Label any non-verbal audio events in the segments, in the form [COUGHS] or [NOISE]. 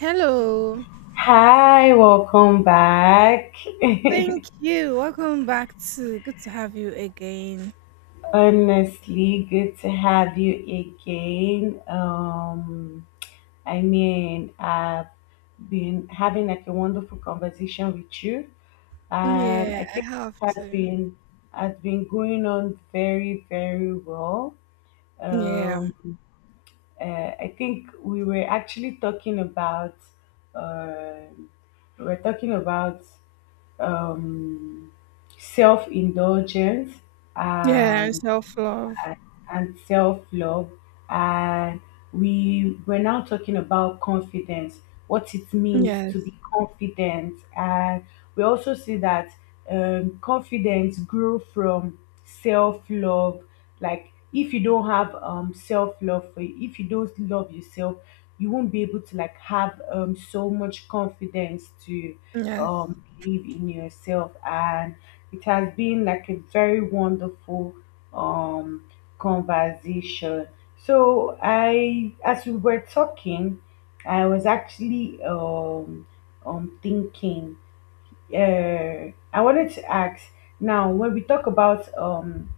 Hello. Hi, welcome back. [LAUGHS] Thank you. Welcome back to, good to have you again. Honestly, good to have you again. I've been having like a wonderful conversation with you, and Yeah, I I think have it to. Has been going on very, very well. Yeah. Um, I think we were actually talking about uh, we were talking about um, self indulgence, Yeah, and and self-love. and self love. And we're now talking about confidence, what it means to Yes. be confident. And we also see that confidence grew from self love. Like, if you don't have self love for you, if you don't love yourself, you won't be able to like have so much confidence to Yes. Believe in yourself. And it has been like a very wonderful um conversation. So as we were talking, I was actually thinking. I wanted to ask now when we talk about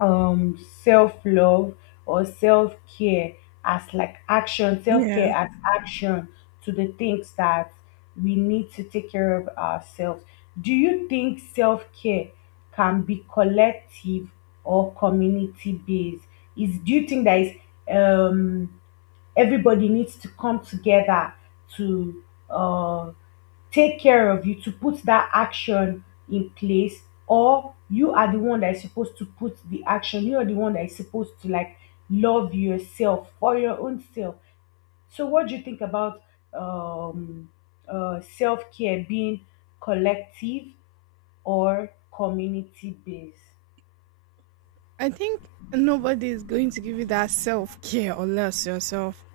um self-love or self-care as like action, Yeah. self-care as action to the things that we need to take care of ourselves. Do you think self-care can be collective or community based? Is Do you think that is um everybody needs to come together to uh take care of you, to put that action in place? Or you are the one that is supposed to put the action, you are the one that is supposed to like love yourself for your own self? So what do you think about um self-care being collective or community based? I think nobody is going to give you that self-care unless yourself,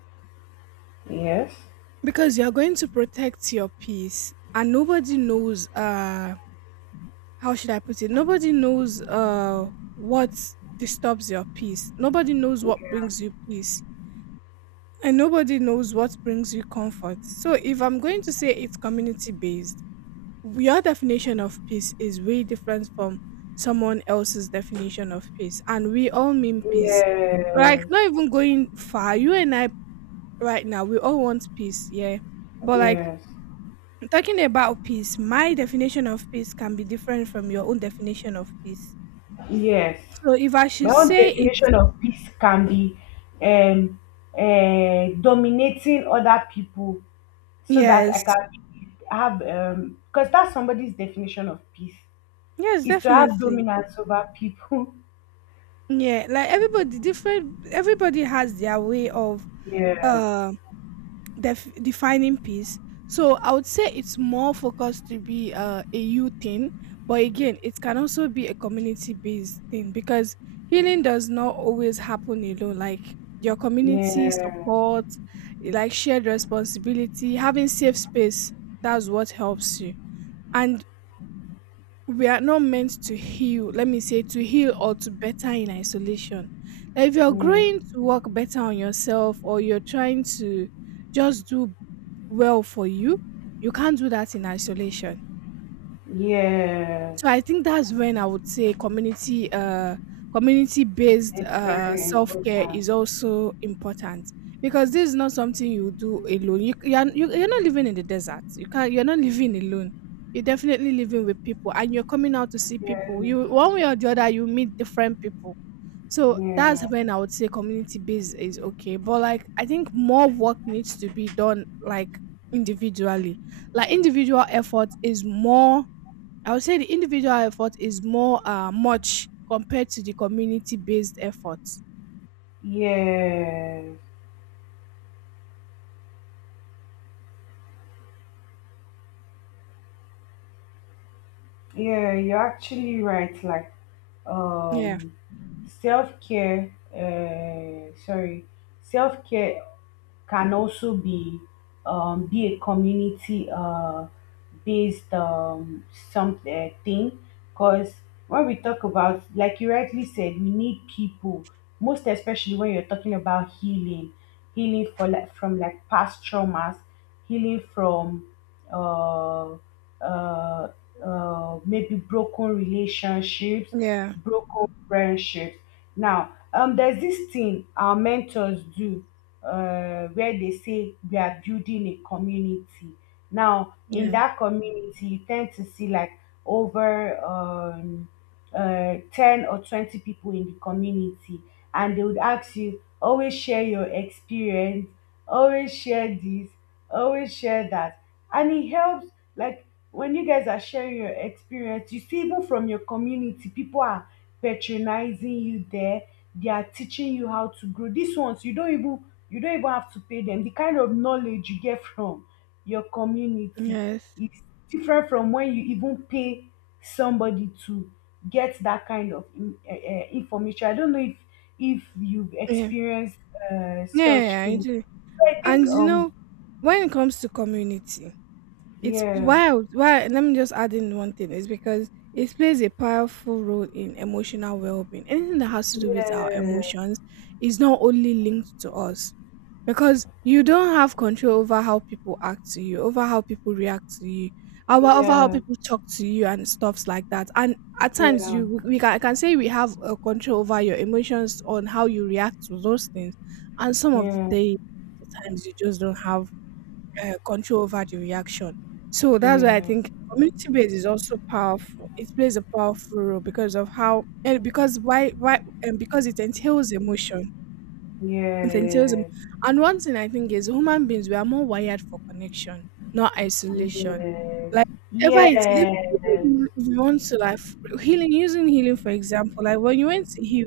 Yes, because you're going to protect your peace, and nobody knows, how should I put it? Nobody knows what disturbs your peace. Nobody knows what brings you peace. And nobody knows what brings you comfort. So, if I'm going to say it's community based, your definition of peace is way different from someone else's definition of peace. And we all mean peace. Like, yes, not even going far. You and I, right now, we all want peace. Yeah. But, like, yes, talking about peace, my definition of peace can be different from your own definition of peace. yes. So, if I My should own say it's definition of peace can be um, dominating other people so that I yes, can have, because that's somebody's definition of peace, yes, is to have definitely. dominance over people. Yeah, like everybody different, everybody has their way of [LAUGHS] Yeah, uh defining peace. So I would say it's more focused to be a you thing, but again, it can also be a community based thing, because healing does not always happen alone. Like, your community yeah, support, like shared responsibility, having safe space, that's what helps you. And we are not meant to heal, let me say, to heal or to better in isolation. Like, if you're yeah. growing to work better on yourself, or you're trying to just do well for you, you can't do that in isolation. Yes, So I think that's when I would say community community based it's very self care important. is also important, because this is not something you do alone. You're not living in the desert. You're not living alone. You're definitely living with people, and you're coming out to see Yes, people. You One way or the other, you meet different people. So that's yes, when I would say community based is okay. But like, I think more work needs to be done like individually. Like individual effort is more I would say the individual effort is more much compared to the community based efforts. yes. Yeah, you're actually right. Like, Yeah, um, self care. Sorry, self care can also be a community based some thing, because when we talk about, like you rightly said, we need people, most especially when you're talking about healing, healing for like from like past traumas, healing from uh, uh, maybe broken relationships, yeah, broken friendships. Now, there's this thing our mentors do, where they say we are building a community. Now, in yeah, that community, you tend to see like over 10 or 20 people in the community, and they would ask you, always share your experience, always share this, always share that. And it helps, like, when you guys are sharing your experience, you see even from your community, people are patronizing you there. They are teaching you how to grow. These ones you don't even have to pay them. The kind of knowledge you get from your community yes, is different from when you even pay somebody to get that kind of information. I don't know if you've yeah, yeah, experienced such yeah, yeah, I things. do. I think And when it comes to community, it's yeah, wild. Why? Let me just add in one thing. It's because it plays a powerful role in emotional well-being. Anything that has to do with our yeah, emotions is not only linked to us, because you don't have control over how people act to you, over how people react to you, over how yeah, people talk to you and stuffs like that. And at times yeah. I can say we have control over your emotions on how you react to those things. And some of the Yes, day the times you just don't have control over the reaction. So that's why I yes, think community base is also powerful. It plays a powerful role because of how and because why and because it entails emotion. Essentialism. yes, And one thing I think is, human beings, we are more wired for connection, not isolation. yes, Like, whatever it is, yes, even if you want to, like, healing, using healing, for example, like when you went to heal,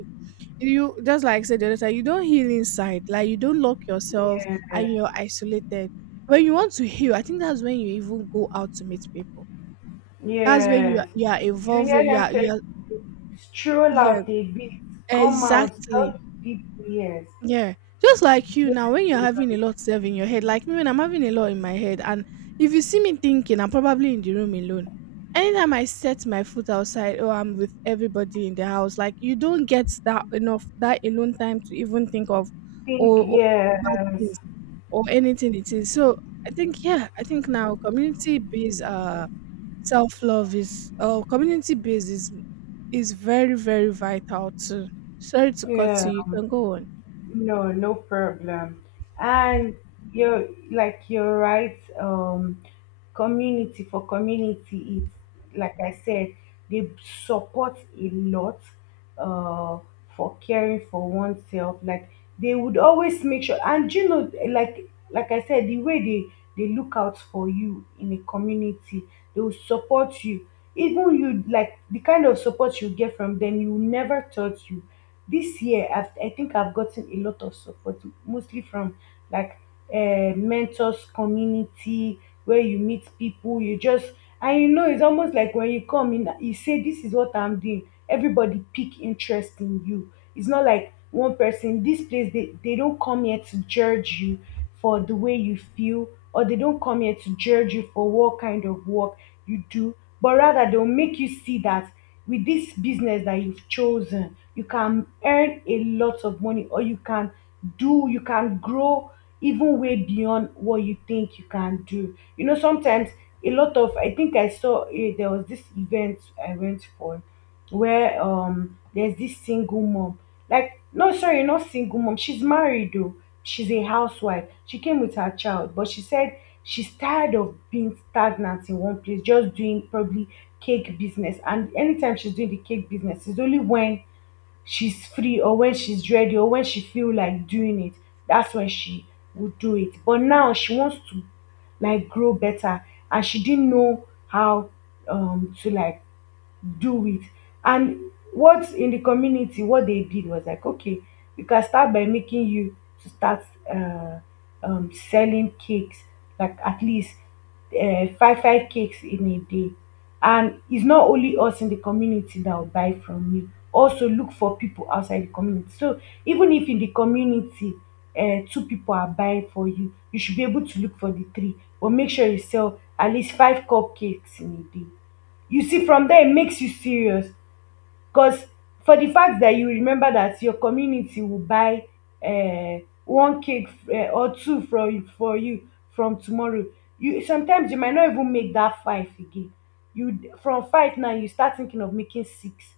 you just, like I said the other time, you don't heal inside. Like, you don't lock yourself and yes, you're isolated. When you want to heal, I think that's when you even go out to meet people. That's when yes. You are You hear evolving, them say, stroll yeah, out a bit, come out, talk exactly. to people, yes. Yeah. Just like you Yes, now, when you're having a lot self in your head, like me when I'm having a lot in my head, and if you see me thinking, I'm probably in the room alone. Anytime I set my foot outside, oh, I'm with everybody in the house. Like, you don't get that enough, that alone time to even think of, think, or bad yes, things or anything it is. So I think, yeah, I think now community based self love is, community based is very, very vital too. Sorry to cut you. yes. You can go on. No, no problem. And you're right. Community for community, it's like I said, they support a lot uh for caring for oneself. Like they would always make sure, and you know, like I said, the way they look out for you in a community, they will support you. Even you, like the kind of support you get from them, you never thought you, this year I think I've gotten a lot of support, mostly from like mentors community, where you meet people. You just, and you know, it's almost like when you come in, you say this is what I'm doing, everybody pick interest in you. It's not like one person. This place, they don't come here to judge you for the way you feel, or they don't come here to judge you for what kind of work you do, but rather they'll make you see that with this business that you've chosen, you can earn a lot of money, or you can do, you can grow even way beyond what you think you can do. You know, sometimes a lot of, I think I saw, eh, there was this event I went for where there's this single mom. Like, no, sorry, not single mom, she's married though. She's a housewife. She came with her child, but she said she's tired of being stagnant in one place, just doing probably cake business. And anytime she's doing the cake business, it's only when she's free, or when she's ready, or when she feel like doing it, that's when she would do it. But now she wants to like grow better, and she didn't know how to like do it. And what in the community, what they did was like, okay, you can start by making you to start uh, selling cakes, like at least five cakes in a day. And it's not only us in the community that will buy from you, also look for people outside the community. So even if in the community two people are buying for you, you should be able to look for the three. But make sure you sell at least five cupcakes in a day. You see from there e makes you serious, because for the fact that you remember that your community will buy one cake or two for you, from tomorrow you, sometimes you might not even make that five again. You from five now you start thinking of making six.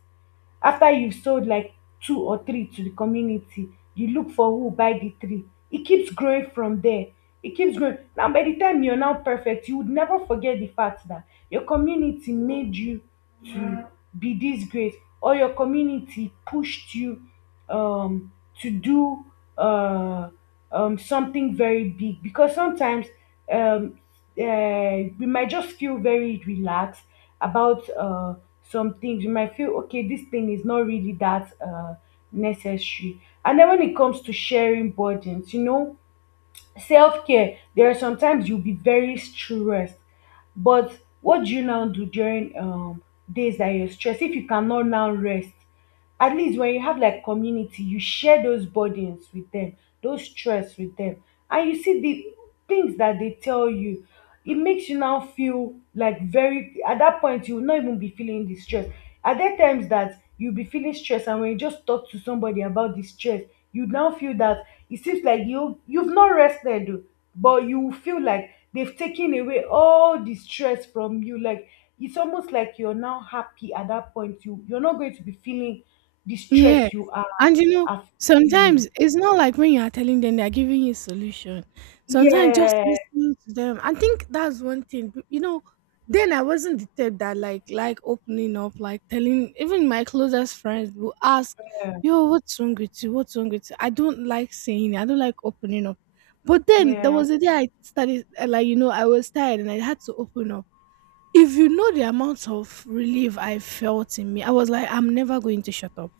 After you've sold like two or three to the community, you look for who buy the three. It keeps growing from there, it keeps growing. Now by the time you're now perfect, you would never forget the fact that your community made you to be this great, or your community pushed you um to do uh something very big. Because sometimes um we might just feel very relaxed about some things. You might feel, okay, this thing is not really that necessary. And then when it comes to sharing burdens, you know, self care, there are sometimes you'll be very stressed. But what do you now do during days that you're stressed? If you cannot now rest, at least when you have like community, you share those burdens with them, those stress with them, and you see the things that they tell you. It makes you now feel like, very, at that point you will not even be feeling the stress. Are there times that you'll be feeling stress, and when you just talk to somebody about the stress, you now feel that it seems like you've not rested, oh, but you feel like they've taken away all the stress from you. Like it's almost like you're now happy, at that point you're not going to be feeling the Yeah. stress you are, And are feeling sometimes it's not like when you are telling them they're giving you a solution. Sometimes just Yeah, listening to them. I think that's one thing. Then I wasn't the type that like opening up, like telling even my closest friends will ask, "Yo, what's wrong with you? What's wrong with you?" I don't like saying it. I don't like opening up. But then there yeah. was a day I started, I was tired and I had to open up. If you know the amount of relief I felt in me, I was like, I'm never going to shut up.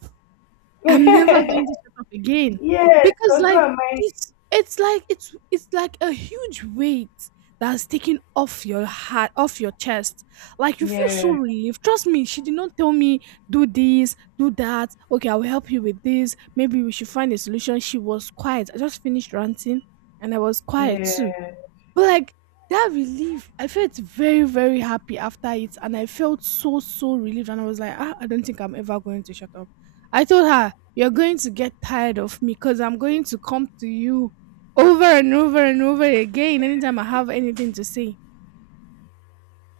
I'm never [LAUGHS] going to shut up again, Yes, because because who like, am I? it's like it's like a huge weight that's taken off your heart, off your chest. Like, you feel so Yeah. relieved. Trust me, she did not tell me, do this, do that, okay, I will help you with this, maybe we should find a solution. She was quiet, I just finished ranting, and I was quiet Yeah, too. But like, that relief, I felt very, very happy after it, and I felt so, so relieved. And I was like, ah, I don't think I'm ever going to shut up. I told her, you're going to get tired of me, because I'm going to come to you over and over and over again anytime I have anything to say.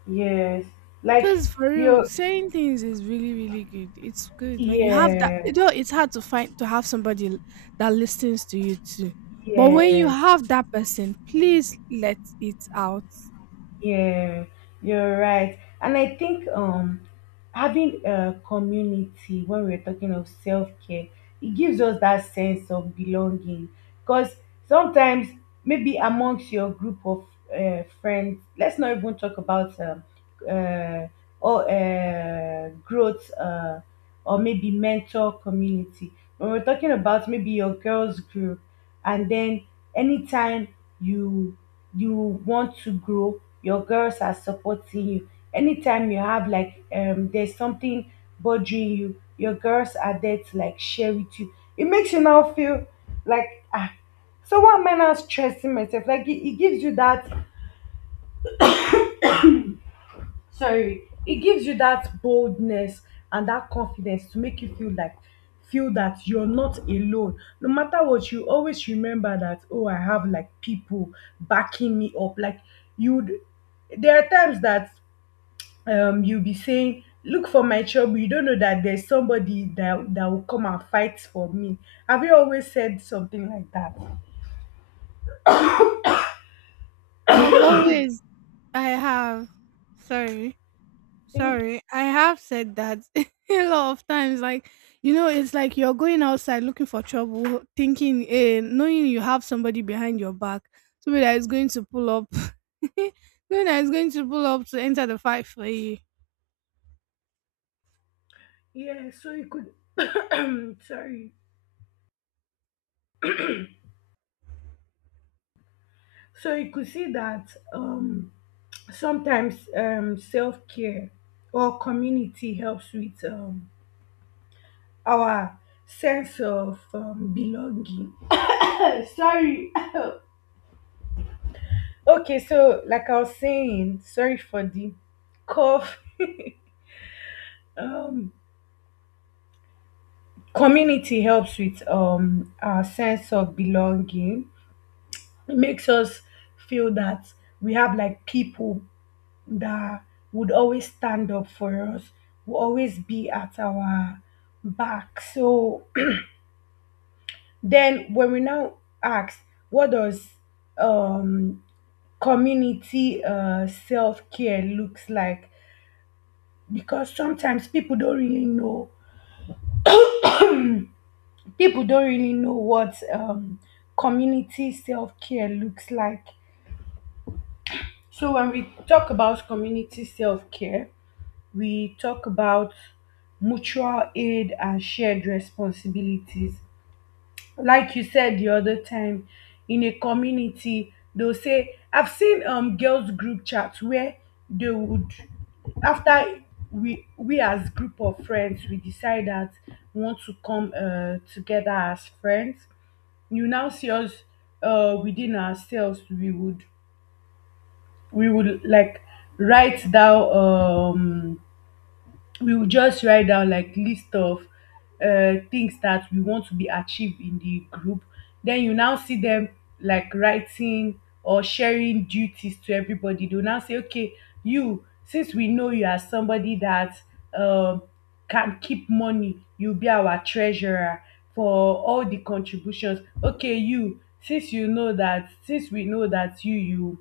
yes. Like Because for real, you, saying things is really, really good. It's good when you have that. You yes, know, it's hard to find to have somebody that listens to you too. But when you yes. have that person, please let it out. Yeah, you're right. And I think having a community, when we're talking of self-care, it gives us that sense of belonging. Because sometimes maybe amongst your group of friends, let's not even talk about uh, or growth or maybe mentor community. When we're talking about maybe your girls group, and then anytime you you want to grow, your girls are supporting you. Anytime you have like there's something bothering you, your girls are there to like share with you. It makes you now feel like, ah, so what? Am I now stressing myself? Like it gives you that, it gives you that boldness and that confidence to make you feel like, feel that you're not alone. No matter what, you always remember that, oh, I have like people backing me up. Like you'd there are times that you'll be saying look for my trouble, you don't know that there's somebody that will come and fight for me. Have you always said something like that? I've always I have. Sorry. Think, Sorry. I have said that [LAUGHS] a lot of times. Like, it's like you're going outside looking for trouble, thinking, eh, knowing you have somebody behind your back, somebody that is going to pull up, [LAUGHS] knowing that is going to pull up to enter the fight for you. yeah. So you could [COUGHS] [CLEARS THROAT] sorry, so you could see that sometimes self-care or community helps with our sense of belonging. [COUGHS] Sorry. [COUGHS] Okay, so like I was saying, sorry for the cough. [LAUGHS] um Community helps with our sense of belonging. It makes us feel that we have like people that would always stand up for us, will always be at our back. So [CLEARS THROAT] then when we now ask, what does um community self-care looks like? Because sometimes people don't really know, people don't really know what community self-care looks like. So when we talk about community self-care, we talk about mutual aid and shared responsibilities. Like you said the other time, in a community, they'll say, I've seen girls group chats where they would, after we as group of friends, we decide that we want to come together as friends. You now see us, within ourselves, we would, we would like write down we would just write down, like, list of things that we want to be achieved in the group. Then you now see them, like, writing or sharing duties to everybody. They'll now say, okay, you, since we know you are somebody that um can keep money, you'll be our treasurer for all the contributions. Okay, you, since you know that, since we know that,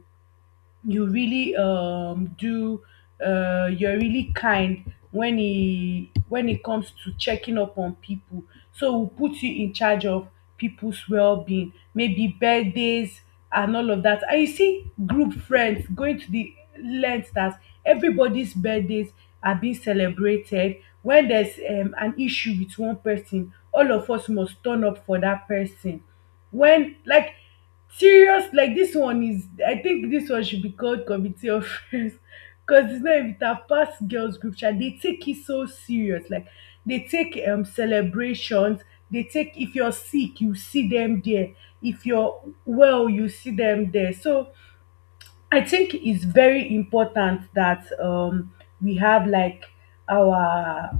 you really um do you're really kind when it comes to checking up on people. So we'll put you in charge of people's well-being, maybe birthdays, and all of that. And you see group friends going to the length that everybody's birthdays are being celebrated. When there's an issue with one person, all of us must turn up for that person. When, like, serious, like, this one is, I think this one should be called committee of friends because it's not even, it have passed girls group chat. They take it so serious. Like, they take celebrations, they take, if you're sick, you see them there. If you're well, you see them there. So I think it's very important that we have, like, our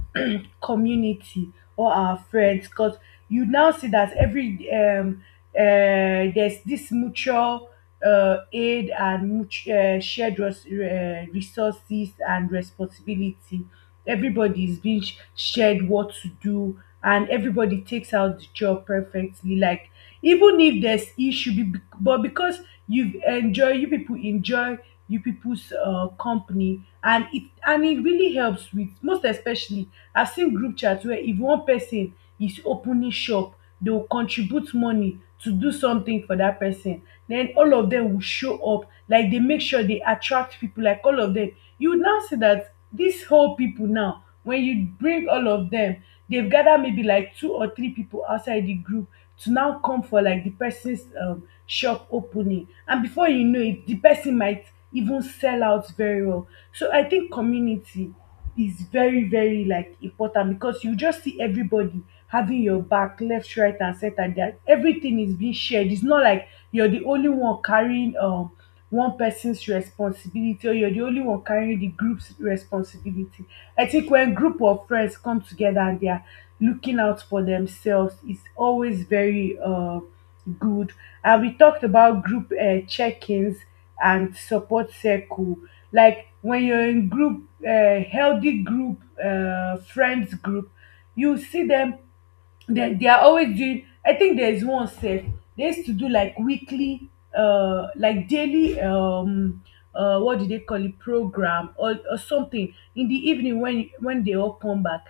community or our friends. Because you now see that every there's this mutual aid and shared resources and responsibility. Everybody is being shared what to do, and everybody takes out the job perfectly. Like, even if there's issue, but because you enjoy, you people's company, and it really helps with, most especially, I seen group chat where if one person is opening shop, they will contribute money to do something for that person. Then all of them will show up, like they make sure they attract people, like all of them. You will now see that these whole people now, when you bring all of them, they've gathered maybe like two or three people outside the group to now come for, like, the person's shop opening, and before you know it the person might even sell out very well. So I think community is very, very, like, important because you just see everybody having your back left, right and center, that everything is being shared. It's not like you're the only one carrying one person's responsibility, or you're the only one carrying the group's responsibility. I think when group of friends come together and they are looking out for themselves, it's always very good. And we talked about group check-ins and support circle. Like when you're in group, healthy group friends group, you see them. They are always doing, I think there's one safe they used to do, like weekly, like daily, what do they call it, program or something in the evening when they all come back,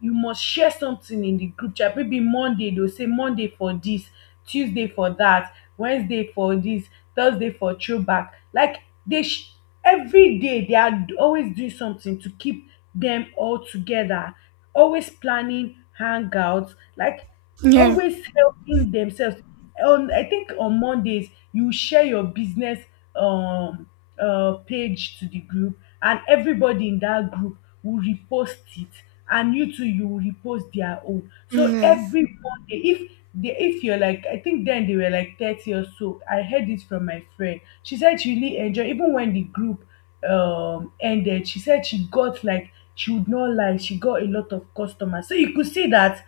you must share something in the group chat. Maybe Monday they'll say Monday for this, Tuesday for that, Wednesday for this, Thursday for throwback. Like, they sh- every day they are always doing something to keep them all together, always planning hangouts, like Yeah. always helping themselves. On, I think on Mondays, you share your business um page to the group, and everybody in that group will repost it, and you too, you will repost their own. Mm, So yes. everybody, if you're, like, I think then they were like 30 or so. I heard it from my friend, she said she really enjoyed. Even when the group ended, she said she got, like, she would not lie, she got a lot of customers. So you could see that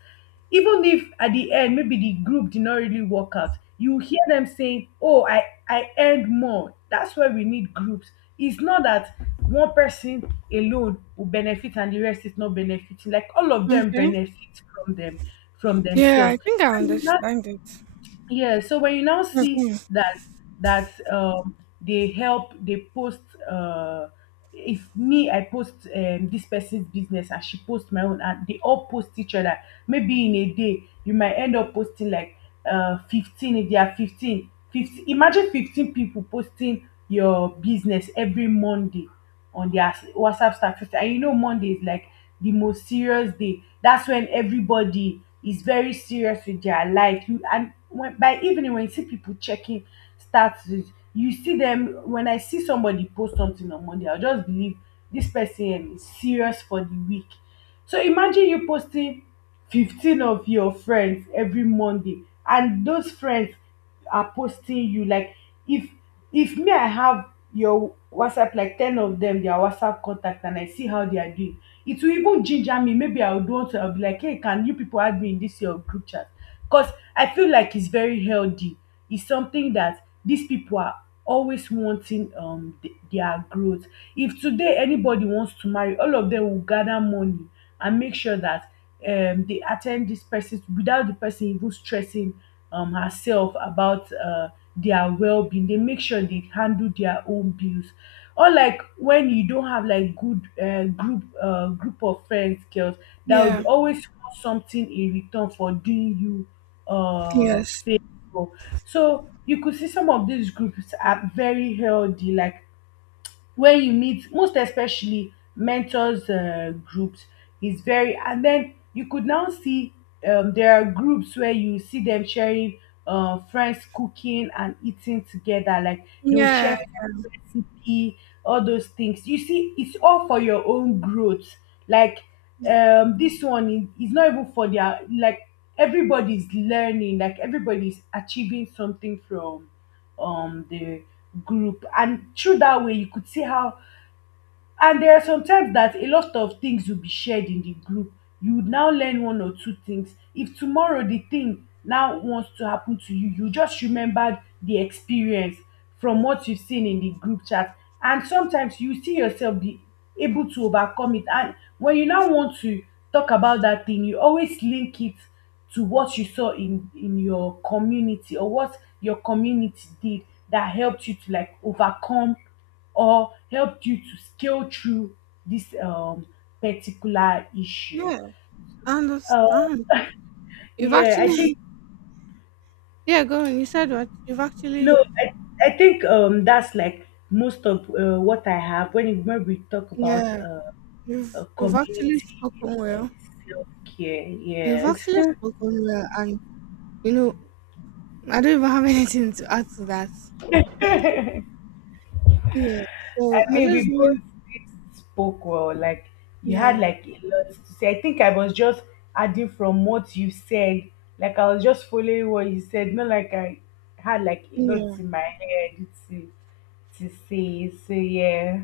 even if at the end maybe the group did not really work out, you hear them saying, oh, I earned more. That's why we need groups. It's not that one person alone will benefit and the rest is not benefiting. Like, all of them Okay. benefit from them from Yeah, I themselves. think I So. understand it. Yeah, so when you now see Mhm. that they help, they post uh if me, I post this person's business, and she posts my own, and they all post each other. Maybe in a day you might end up posting like 15, if they are 15, 15, imagine 15 people posting your business every Monday on their WhatsApp status. And Monday is, like, the most serious day. That's when everybody is very serious with their life. You, and when, by evening, when you see people checking statuses, you see them. When I see somebody post something on Monday, I'll just believe this person is serious for the week. So imagine you posting 15 of your friends every Monday, and those friends are posting you. Like, if if me, I have your WhatsApp, like 10 of them, their WhatsApp contact, and I see how they are doing, it will even ginger me. Maybe I would want to. I'll be like, hey, can you people add me in this your group chat? Because I feel like it's very healthy. It's something that these people are always wanting their growth. If today anybody wants to marry, all of them will gather money and make sure that they attend this person without the person even stressing herself about their well-being. They make sure they handle their own bills. Or, like, when you don't have, like, good group group of friends girls that would Yeah. always want something in return for doing you Yes. favor. So you could see some of these groups are very healthy. Like, where you meet, most especially mentors groups is very. And then you could now see there are groups where you see them sharing friends cooking and eating together. Like, they'll Yeah. share food recipe, all those things. You see, it's all for your own growth. Like, Yeah. This one is, not even for their, like everybody's learning, like everybody's achieving something from the group. And through that way, you could see how, and there are sometimes that a lot of things will be shared in the group. You would now learn one or two things, if tomorrow the thing now wants to happen to you, you just remembered the experience from what you've seen in the group chat. And sometimes you see yourself be able to overcome it. And when you now want to talk about that thing, you always link it to what you saw in your community, or what your community did that helped you to, like, overcome, or helped you to scale through this particular issue? Yeah. I Uh, understand. You've yeah, I think, actually. [LAUGHS] Yeah, go on. You said what? You've actually. no, I think, that's like most of what I have, when, when we talk about Yeah. You've actually community spoken uh, well. self care. You've Yes. actually [LAUGHS] spoken well, and you know I don't even have [LAUGHS] anything to add to that. Yeah. So I I mean, just we wanted. both spoke well. Like, you had Yeah. like a lot to say. I think I was just adding from what you said. Like, I was just following what you said. Not like I had like a lot Yeah. in my head to say. So yeah,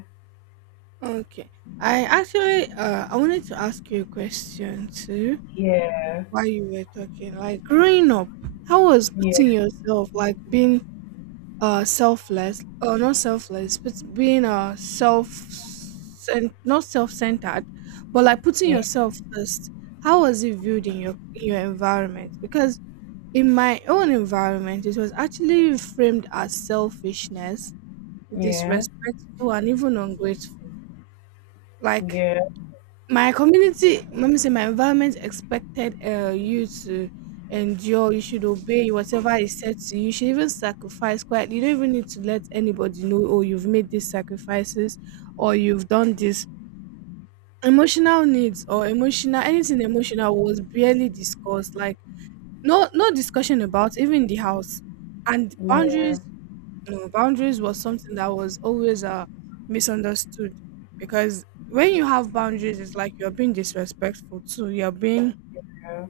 Okay. I actually I wanted to ask you a question too yeah, while you were talking. Like, growing up, how was putting yeah, yourself, like, being selfless, or not selfless, but being self, not self-centered, but like putting yeah, yourself first, how was it viewed in your environment, because in my own environment it was actually framed as selfishness, yeah, disrespectful, and even ungrateful. Like, yeah, my community, let me say, my environment expected you to endure. You should obey whatever is said to you. You should even sacrifice quite. You don't even need to let anybody know, oh, you've made these sacrifices or you've done this. Emotional needs, or emotional, anything emotional was barely discussed. Like, no, no discussion about, even the house. And boundaries, no, boundaries was something that was always misunderstood, because when you have boundaries, it's like you're being disrespectful too. Yeah,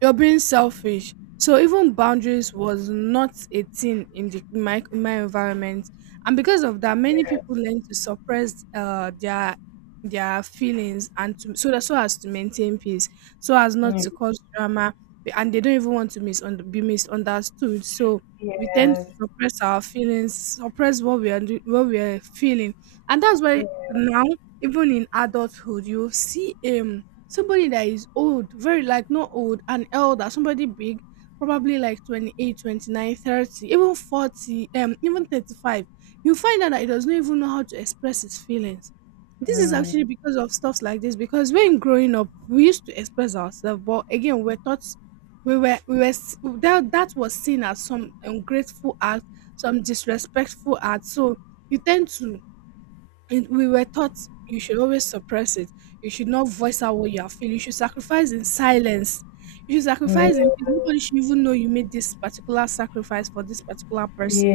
You're being selfish. So even boundaries was not a thing in my environment, and because of that, many people learn to suppress their feelings, and to, so as to maintain peace, so as not to cause drama, and they don't even want to be misunderstood. So we tend yeah, to suppress our feelings, suppress what we are feeling, and that's why now even in adulthood, you see somebody that is old, very, like, not old, an elder, somebody big, probably like 28, 29, 30, even 40 even 35, you find out that he does not even know how to express his feelings. This is Mm. actually because of stuffs like this, because when growing up we used to express ourselves, but again we're taught, we were s- that that was seen as some ungrateful act, some disrespectful act. So you tend to and we were taught you should always suppress it. You should not voice out what you are feeling. You should sacrifice in silence. You should Yes, sacrifice in peace. mm, Nobody should even know you made this particular sacrifice for this particular person.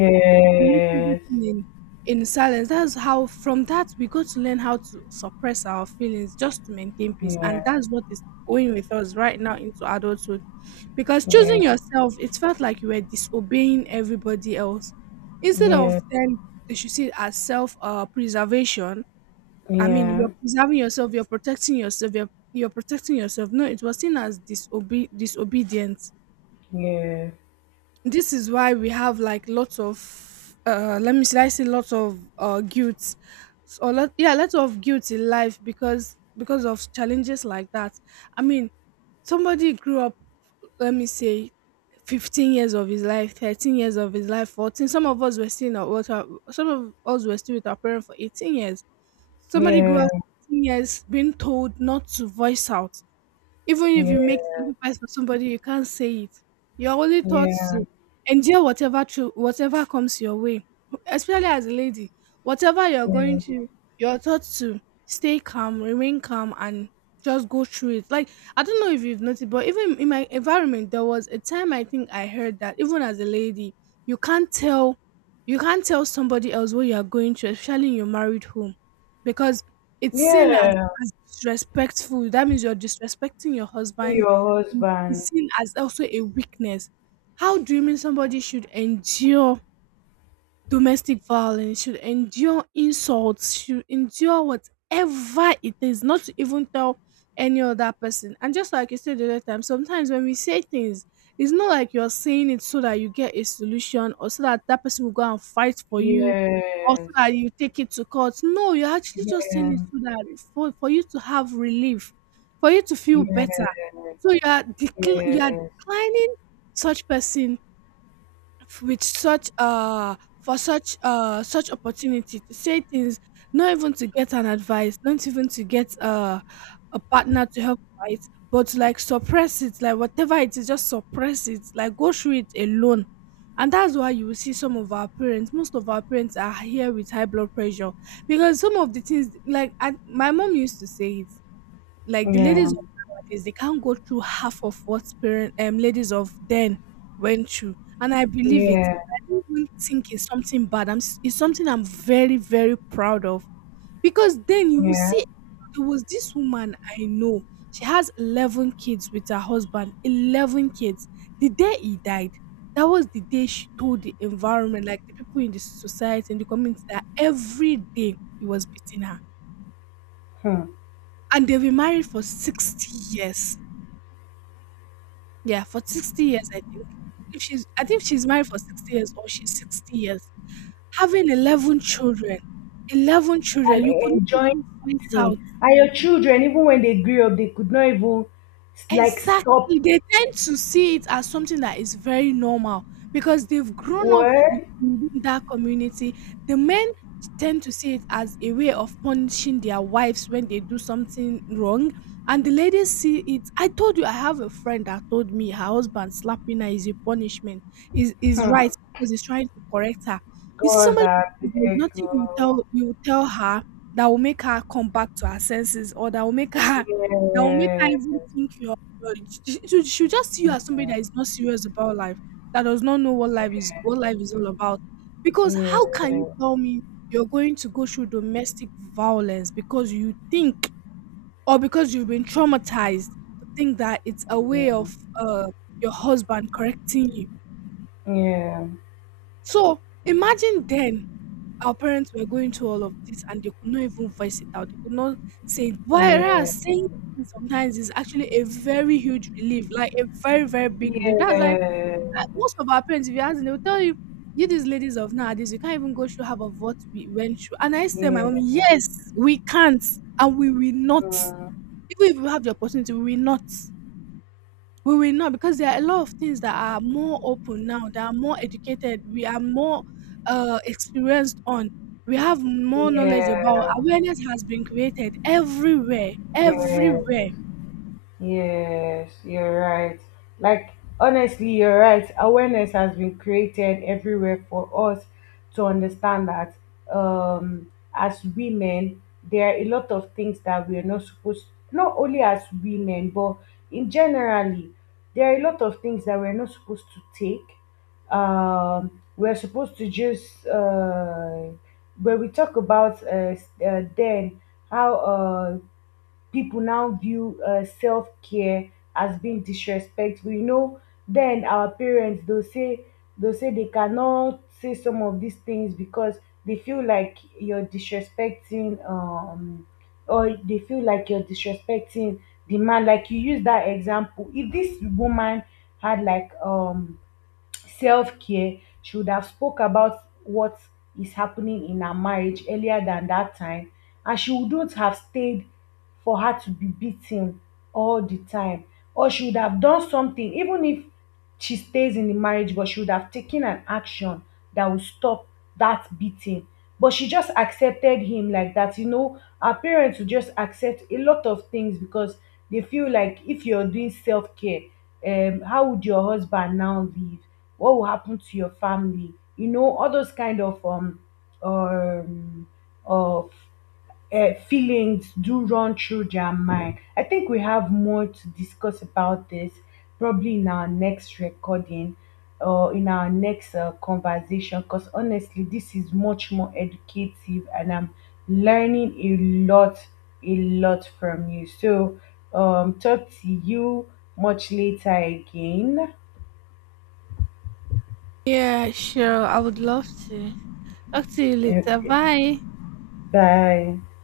Make everything in silence. That's how, from that, we got to learn how to suppress our feelings just to maintain peace. And yes, that's what is going with us right now into adulthood. Because yeah, choosing yourself, it felt like you were disobeying everybody else. yeah, Instead yeah, of then they should see it as self preservation. I mean, yeah, you're preserving yourself, you're protecting yourself, you're protecting yourself. No, it was seen as disobedience. yeah, This is why we have, like, lots of let me — should I say lots of guilt or lot, yeah lots of guilt in life because of challenges like that. I mean, somebody grew up, let me say, 15 years of his life, 13 years of his life, 14 — some of us were still in some of us were still with our parents for 18 years. yeah. Somebody grew Yeah, up 18 years being told not to voice out. Even if you make yeah. sacrifice for somebody, you can't say it. You're only taught Yeah, to endure whatever, through whatever comes your way, especially as a lady. Whatever you're yeah, going to, you're taught to stay calm, remain calm, and just go through it. Like, I don't know if you've noticed, but even in my environment, there was a time I think I heard that even as a lady, you can't tell, you can't tell somebody else what you are going through, especially in your married home, because it's seen as yeah. Disrespectful. That means you're disrespecting your husband, Your and it's husband. seen as also a weakness. How do you mean somebody should endure domestic violence, should endure insults, should endure whatever it is, not to even tell any other person? And just like you said the other time, sometimes when we say things, it's not like you're saying it so that you get a solution, or so that that person will go and fight for you, or so Yes, that you take it to court. No, you're actually just saying yeah, it so that, for you to have relief, for you to feel better. yes, So you are, you are yes, declining such person with such for such opportunity to say things, not even to get an advice, not even to get a partner to help fight, but to, like, suppress it, like whatever it is, just suppress it, like go through it alone. And that's why you will see some of our parents, most of our parents are here with high blood pressure, because some of the things, like I — my mom used to say it, like the yeah, ladies of nowadays, they can't go through half of what parent ladies of then went through, and I believe it. yeah, I don't even think it's something bad. It's something I'm very, very proud of. Because then you will yeah. see, there was this woman I know. She has 11 kids with her husband. 11 kids. The day he died, that was the day she told the environment, like the people in the society and the community, that every day he was beating her. Hmm. And they've been married for 60 years. Yeah, for 60 years, I think. If she's — I think she's married for 60 years, or she's 60 years. Having 11 children, 11 And children, you could not enjoying even voice out. thing. And your children, even when they grew up, they could not even, like, stop. Exactly. They tend to see it as something that is very normal because they've grown up What? within that community. The men tend to see it as a way of punishing their wives when they do something wrong. And the ladies see it. I told you I have a friend that told me her husband slapping her is a punishment, is right, Hmm. because he's trying to correct her. You see, God, somebody — that there's big nothing girl. you tell her that will make her come back to her senses, or that will make her, that will make her Yes, even think you're God. She she'll just see you as somebody that is not serious about life, that does not know what life is all about. Because yeah, how can you tell me you're going to go through domestic violence because you think, or because you've been traumatized to think that it's a way yeah, of uh your husband correcting you? yeah, So imagine then our parents were going through all of this and they could not even voice it out. They could not say it. yeah, Whereas saying it sometimes is actually a very huge relief, like a very, very big relief. That's why yes, most of our parents, if you ask them, they'll tell you, you these ladies of nowadays, you can't even go through half of what we went through. And I say, my mom, yes. yes, we can't, and we will not. 嗯，Even if we have the opportunity, we will not. We will not, because there are a lot of things that are more open now, that are more educated. We are more experienced on. We have more knowledge about. Awareness has been created everywhere, 也也。everywhere. Yes, you're right. Like, honestly, you're right. Awareness has been created everywhere for us to understand that, um, as women, there are a lot of things that we are not supposed, not only as women, but in generally, there are a lot of things that we're not supposed to take. We're supposed to just, when we talk about then, how people now view self-care as being disrespectful. You know, then our parents, they'll say they cannot say some of these things because they feel like you're disrespecting or they feel like you're disrespecting the man. Like, you use that example. If this woman had, like, self-care, should have spoke about what is happening in her marriage earlier than that time, and she wouldn't have stayed for her to be beaten all the time. Or she would have done something, even if she stays in the marriage, but she would have taken an action that would stop that beating. But she just accepted him like that. You know, her parents will just accept a lot of things because they feel like if you're doing self-care, how would your husband now live? What will happen to your family? You know, all those kind of um of feelings do run through their mind. I think we have more to discuss about this, probably in our next recording or in our next conversation, because honestly, this is much more educative and I'm learning a lot from you. So, talk to you much later again. Yeah, sure. I would love to talk to you later. Okay, Bye. bye.